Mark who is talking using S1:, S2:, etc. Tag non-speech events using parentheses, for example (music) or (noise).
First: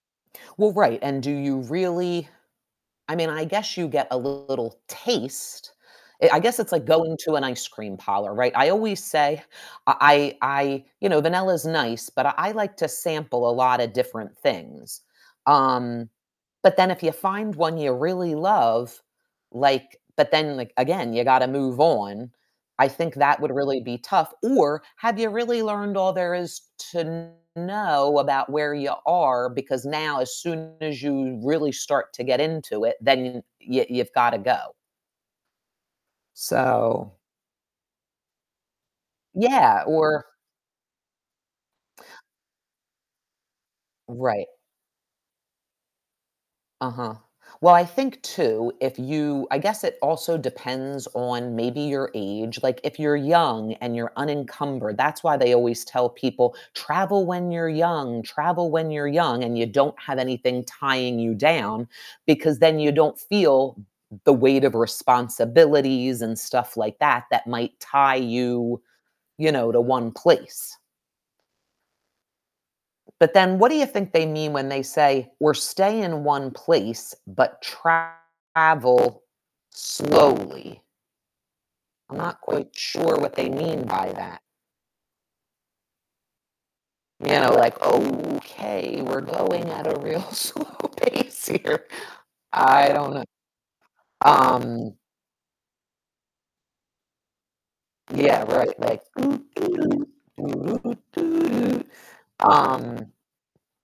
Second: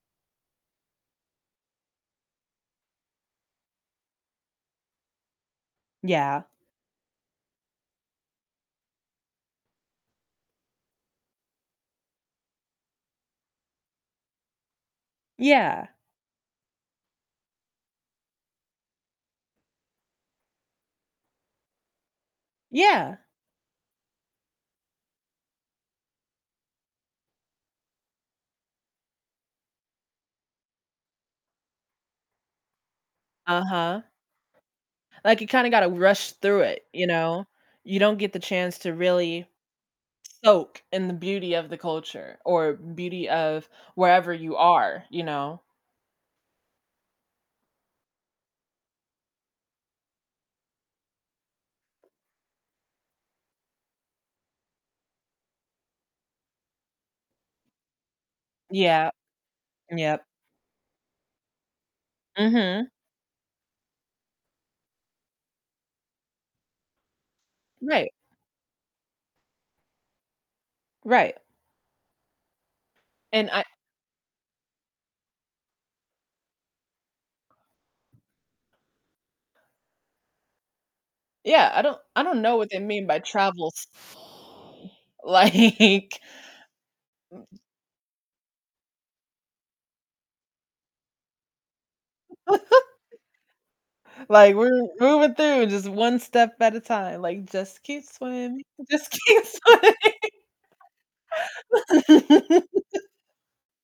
S1: Well, right. And do you really I mean, I guess you get a little taste, eh, I
S2: Yeah.
S1: guess it's like going to an ice cream parlor, right? I always say I I I you know, vanilla is nice, but I I like to sample a lotta different things,
S2: Yeah.
S1: um, but then, if you find one you really love, like but then, like, again, you gotta move on, I think
S2: Yeah!
S1: that would really be tough. Or have you really learned all there is to know about where you are? Because now, as soon as you really start to get into it, then y
S2: Uh-huh.
S1: you've gotta go.
S2: Like, you kinda gotta rush through it, you
S1: So
S2: know? You don't get the chance to really
S1: Yeah, or
S2: soak in the beauty of the
S1: (inhales)
S2: culture or beauty of wherever
S1: Right.
S2: you are, you know?
S1: Uh-huh. Well, I think too, if you I guess it also depends on, maybe, your age. Like, if you're young and you're unencumbered, that's why they always tell people, "Travel when you're young, travel when you're
S2: Yeah.
S1: young," and you don't have
S2: Yep.
S1: anything tying you down because then
S2: Mhm.
S1: you don't feel m m the weight of responsibilities and stuff like that, that might
S2: Right.
S1: tie you, you know, to 1 place.
S2: Right.
S1: But
S2: And
S1: then
S2: I
S1: what do you think they mean when they say, "We're staying 1 place, but travel slowly?"
S2: Yeah, I don't
S1: I'm
S2: I
S1: not
S2: don't know what
S1: quite
S2: they mean
S1: sure
S2: by
S1: what they
S2: "travel"
S1: mean by that.
S2: (unintelligible) like
S1: You know,
S2: M
S1: like, "Okay. We're going at a real slow pace here." I don't
S2: (laughs)
S1: know.
S2: Like, "We're
S1: Um
S2: moving through just one step at a time." Like, "Just keep
S1: Yeah.
S2: swimming.
S1: Right. Like,.
S2: Just keep
S1: (humming)
S2: swimming." (laughs)
S1: Um